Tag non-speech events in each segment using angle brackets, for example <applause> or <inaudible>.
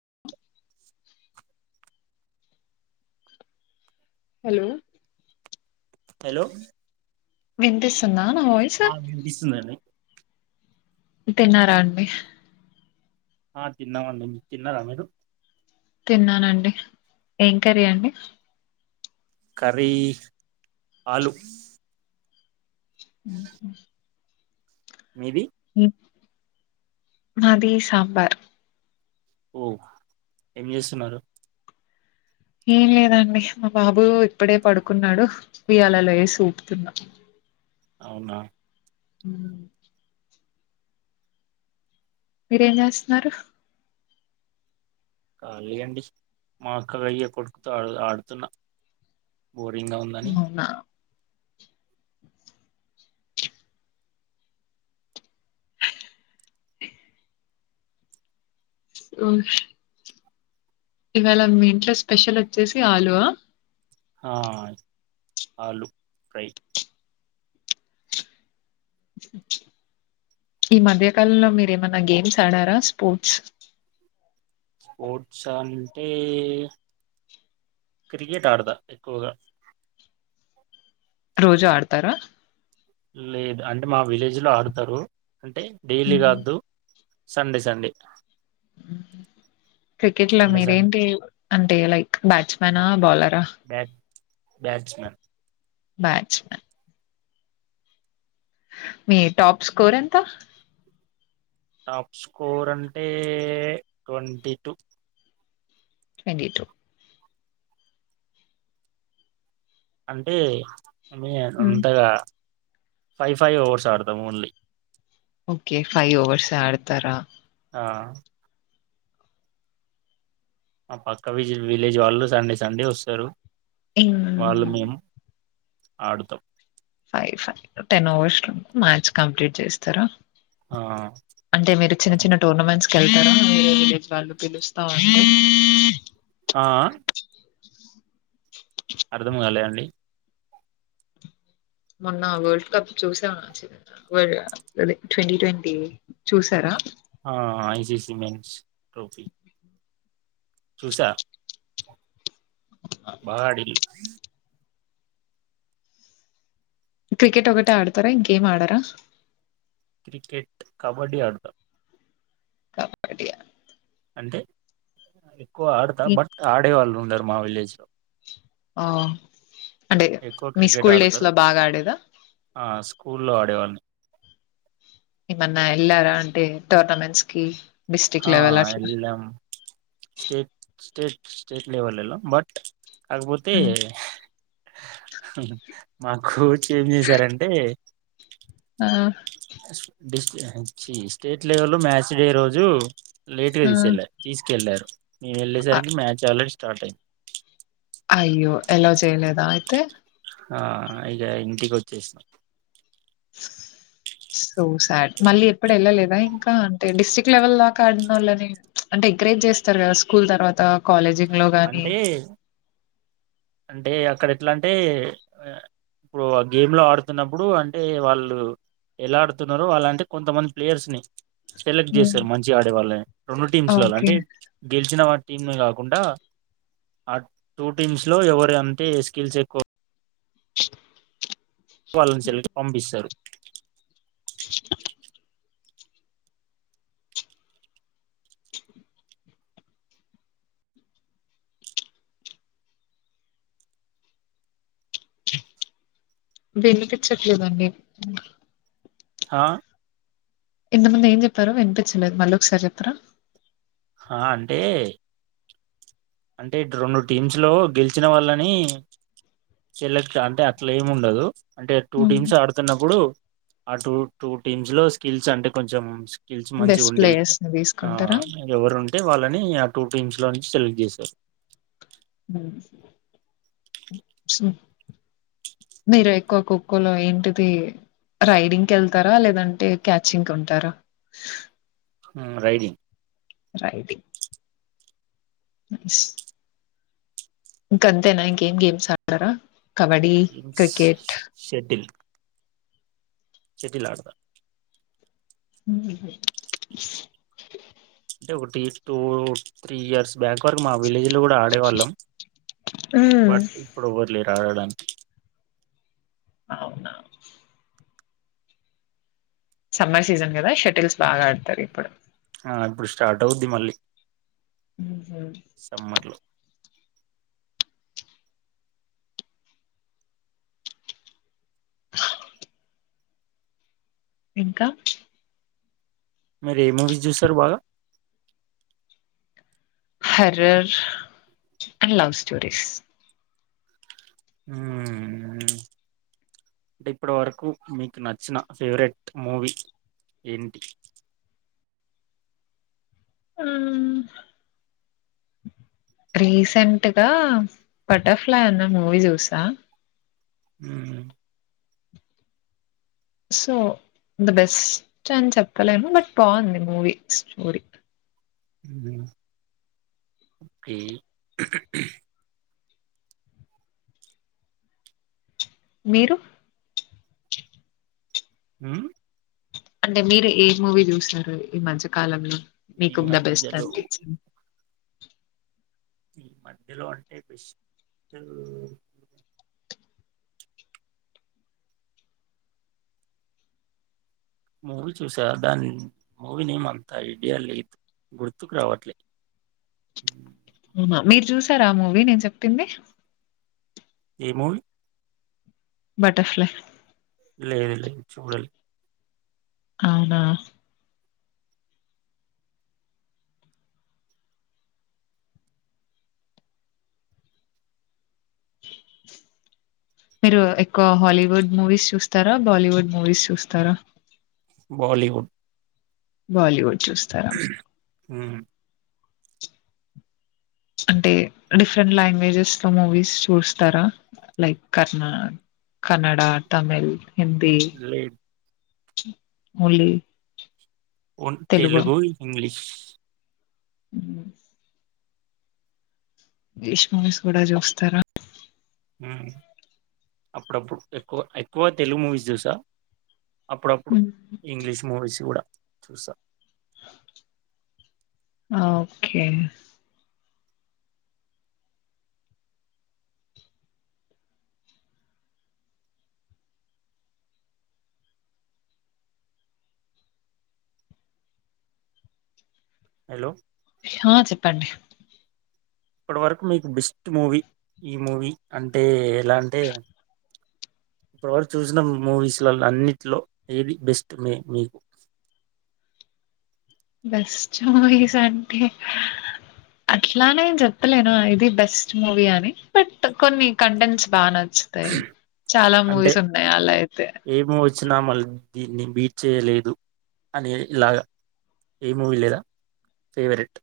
<unintelligible> Hello hello వినిపిస్తుందా నా voice ఆ వినిపిస్తుందండి తిన్నారా అండి ఆ తిన్నామండి తిన్నారా మీరు తిన్నానండి ఏం కర్రి అండి కర్రి ఆలూ ఉ <unintelligible> మీది మాది సాంబార్ ఓ ఏం చేస్తున్నారు ఏం లేదండి మా బాబు ఇప్పుడే పడుకున్నాడు ఉయ్యాలలో వేసి ఊపుతున్నా అవునా హ్మ్ మీరేం చేస్తన్నారు కాలి అండి మా అక్క వెయ్య కొడుకుతూ ఆడు ఆడుతున్నా బోరింగ్ గా ఉందని అవునా ఓశ్ ఇవాళ మీ ఇంట్లో స్పెషల్ వచ్చేసి ఆలు ఆ ఆ ఆలూ ఫ్రై ఈ మధ్యకాలంలో మీరు ఏమన్నా గేమ్స్ ఆడారా స్పోర్ట్స్ స్పోర్ట్స్ అంటే క్రికెట్ ఆడతా ఎక్కువగా రోజు ఆడతారా లేదు అంటే మా విలేజ్ లో ఆడుతరు అంటే డైలీ కాద్దు సండే సండే క్రికెట్ లో సండే సండే మీరేంటి అంటే లైక్ బ్యాట్స్మనా బౌలరా బ్యాట్స్మన్ బ్యాట్స్మన్ మీ టాప్ స్కోర్ ఎంత టాప్ స్కోర్ అంటే ట్వంటీ టూ ట్వంటీ టూ అంటే మే టూ అంతగా ఫైవ్ ఫైవ్ ఓవర్స్ ఆడతాం ఓన్లీ ఓకే ఫైవ్ ఓవర్స్ ఆడతారా ఆ ఆ పక్క విజి విలేజ్ వాళ్ళు సండే సండే వస్తారు వాళ్ళు హ్మ్. మేమ్ ఆడుతం ఫైవ్ ఫైవ్ టెన్ అవర్స్ లో మ్యాచ్ కంప్లీట్ చేస్తరా ఆ అంటే మీరు చిన్న చిన్న టోర్నమెంట్స్ కెళ్తారా <inaudible> విలేజ్ వాళ్ళు పిలుస్తా ఉంటే ఆ అర్ధం కాలే అండి మొన్న వల్డ్ కప్ చూసామ వడ్ అదే ట్వంటీ ట్వంటీ చూసారా ఆ ఐసిసి మెన్స్ ట్రోఫీ చూసా బాగాడిళ్లు అ క్రికెట్ ఒకటే ఆడతారా ఇంకేం ఆడరా. క్రికెట్ కబడ్డీ అడతా కబడియా అంటే ఎక్కువ ఆడతా బట్ ఆడేవాళ్ళు ఉ అందరం మా విలేజ్ లో ఆ అంటే ఎక్కువ మీ క్రికెట్ స్కూల్ డేస్ ఆడతారు లో బాగా ఆడేదా. ఆ స్కూల్లో ఆడేవాన్ని ఏమన్నా వెళ్లారా అంటే టోర్నమెంట్స్ కి హా ఎల్లాం స్టేట్ స్టేట్ స్టేట్ లెవెల్ ఎల్లాం బట్ కాకపోతే హ్మ్. మాకు ఏం చేసారంటే ఆ డిస్టి ఇహా చి స్టేట్ లెవెల్ మ్యాచ్ డే రోజు లేట్గా ఆ! తీసేల్లా తీస్కెళ్ళారు. మేము అ వెళ్ళేసరికి మ్యాచ్ ఆల్రడి స్టా స్టార్ట్ అయింది. అయ్యో అల్లౌ చేయలేదా అయితే ఆ ఇగా ఇంటికి వచ్చేసినం. సో సాడ్ మళ్ళీ ఎప్పుడు వెళ్ళలేదా ఇంకా అంటే డిస్ట్రిక్ట్ లెవెల్ దాకా ఆడినోళ్ళని అంటే ఎంకరేజ్ చేస్తరు కదా స్కూల్ తర్వాత కాలేజీ లో గాని అంటే అంటే అక్కడ ఎట్లా అంటే, ఆ ఇప్పుడు ఆ గేమ్ లో ఆడుతున్నప్పుడు, అంటే వాళ్ళు ఎలా ఆడుతున్నారో వాళ్ళంటే కొంతమంది ప్లేయర్స్ని సెలెక్ట్ హ్మ్. చేస్తరు మంచిగా ఆడే వాళ్ళని రెండు టీమ్స్లల్లా ఓకే. అంటే గెలిచిన వా టీమ్ల కాకుండా ఆ టూ టీమ్స్ లో ఎవరు అంటే స్కిల్స్ ఎక్కువ వాళ్ళని సెలక్ట్ పంపిస్తరు. వినిపించట్లేదండి. హా ఇంత ముందు ఏం చెప్పారు వినిపించలేదు మళ్ళా ఒక సారి చెప్పరా. హ అంటే అంటే రెండు టీమ్స్ లో గెలిచిన వాళ్ళని సెలెక్ట్ అంటే అట్లా ఏమి ఉండదు, అంటే టూ హ్మ్. టీమ్స్ ఆడుతున్నప్పుడు ఆ టూ టూ టీమ్స్ లో స్కిల్స్ అంటే కొంచెం స్కి స్కిల్స్ మంచి బెస్ట్ గుండి ప్లేయర్స్‌ని ఆ దీసుకుంటారా? ఎవరు ఉంటే వాళ్ళని అ టూ టీమ్స్లో నుంచి సెలక్ట్ చేసి స మీరు ఎక్కువ ఖోఖోలో ఏంటిది రైడింగ్కి ఎళ్తారా లేదంటే క్యాచింగ్ కి ఉంటారా. ఉమ్ రైడింగ్. రైడింగ్ నైస్ ఇంక అంతేనా ఇంకేం గేమ్స్ ఆడార. గేమ్స్ షెటిల్ షెటిల్ ఆడతా ఉమ్ హూ అంటే ఒకటి టూ త్రీ ఇయర్స్ బ్యాక్ వరకు మా విలేజ్ లోకూడా ఆడేవాళ్ళం హ్మ్. బట్ ఇప్పుడెవ్వరు లేరు. ఆడడానికి అవునా సమ్మర్ సీజన్ కదా షటిల్స్ బాగా ఆడుతారు. ఇప్పుడు ఆ ఇప్పుడు స్టార్ట్ అవుద్ది మళ్ళీ ఉమ్ హూ సమ్మర్ లో ఇంకా మీరు ఏ మూవీస్ చూస్తారు బాగా. Horror and love stories. ఉమ్మ్ అంటే ఇప్పటి వరకు మీకు నచ్చిన ఫేవరెట్ మూవీ ఏంటి. ఉమ్ రీసెంట్గా బట్టర్ఫైల్యి అన్న మూవీ చూసా. ఉమ్ సో ద బెస్ట్ అని చెప్పలేము, బట్ బావుంది మూవీ స్టోరీ. ఉమ్ ఓకే మీరు మ్మ్ అంటే మీరు ఏ మూవీ చూసారు ఈ మధ్య కాలంలో. ఈ మీకు ద బెస్ట్ మధ్యలో అనిపించింది. ఈ మధ్యలో అంటే బెస్ట్. మూవీ చూసా దాని మూవీ నేమ్ అంత ఐడియా లేదు గుర్తుకు రావట్లే. మ మీరు చూసారా ఆ మూవీ నేను చెప్పింది. ఏ మూవీ బట్టర్ఫైల్యి లేదు లేదు చూడలే. అవునా మీరు ఎక్కువ హాలీవుడ్ మూవీస్ చూస్తారా, బాలీవుడ్ మూవీస్ చూస్తారా. బాలీవుడ్ బాలీవుడ్ చూస్తారా ఊమ్ అంటే డిఫరెంట్ లాంగ్వేజెస్ లో మూవీస్ చూస్తారా లైక్ కన్ కన్నడ, తమిళ్. హిందీ లేదు ఓన్లీ ఓన్ తెలుగు, ఇంగ్లీష్ అ ష్ మూవీస్ కూడా చూస్తారా అప్పుడప్పుడు ఎక్కువ ఎక్కువ తెలుగు మూవీస్ చూసా అప్పుడప్పుడు ఇంగ్లీష్ మూవీస్ కూడా చూసా ఓకే హలో ఆ చెప్పండి ఇప్పటి వరకు మీకు బెస్ట్ మూవీ ఈ మూవీ అంటే ఎలా అంటే ఇప్పటి వరకు చూసిన మూవీస్లల అన్నింటిలో ఏది బెస్ట్ మే మీకు బెస్ట్ మూవీస్ అంటే అట్లానేేను చెప్పలేను ఇది బెస్ట్ మూవీ అని బట్ కొన్ని కంటెంట్స్ బా నచ్చుతాయి చాలా మూవీస్ ఉన్నాయి అలా అయితే ఇచ్చినా మళ్ళ దీన్ని బీట్ చేయలేదు అని ఇలాగా ఏ మూవీ లేదా ఫేవరెట్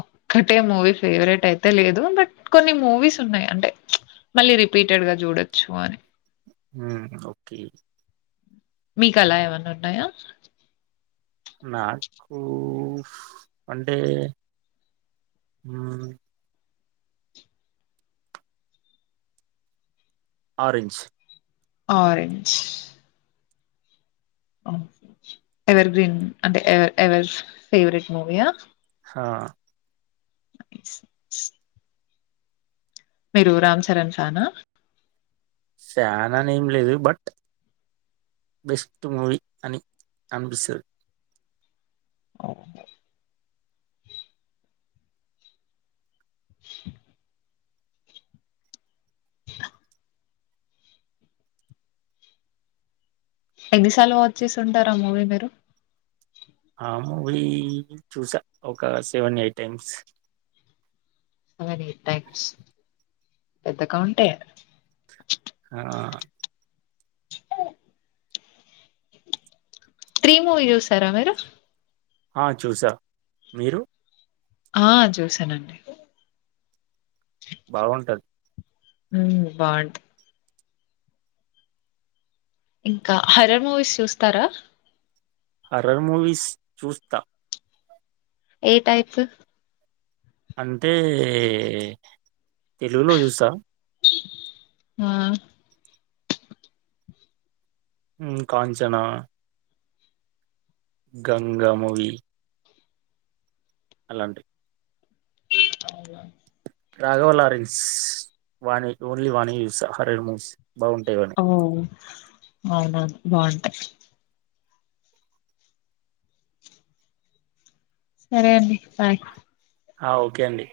ఒక్కటే మూవీ ఫేవరెట్ అయితే లేదు బట్ కొన్ని మూవీస్ ఉన్నాయి అంటే మళ్ళీ రిపీటెడ్ గా చూడొచ్చు అని ఓకే మీకు అలా ఏమన్న ఉన్నాయా నాకూ అంటే ఆరెంజ్ ఆరెంజ్ ఎవర్ గ్రీన్ అంటే ఎవ ఎవర్ ఫేవరెట్ మూవీయా హా అ మీరు రామ్ చరణ్ ఫానా ఫానా అనే ఏం లేదు బట్ బెస్ట్ మూవీ అని అనిపిస్తది అవును ఎన్ని సార్లు వాచ్చ్ చేసి ఉంటారా మూవీ మీరు ఆ మూవీ చూసా ఒక seven eight times seven eight times పెద్ద కౌంటే ఆ త్రీమువీ చూసారా మీరు ఆ చూసా మీరు ఆ చూసానండి బాగుంటది ఉ బావుంటది ఇంకా హరర్ మూవీస్ చూస్తారా హర్రర్ మూవీస్ చూస్తా ఏ టైపు అంతే తెలుగులో చూసా హ్మ్ కాంచనా గంగ మూవీ అలాంటి అవును రఘవ లారెన్స్ వాణే ఓన్లీ వాణియే చూస్త హరర్ మూస్ బాగుంటాయి వానివి ఓ అవునవును బాగుంటాయ్ సరే అండి బాయ్ ఆ ఓకే అండి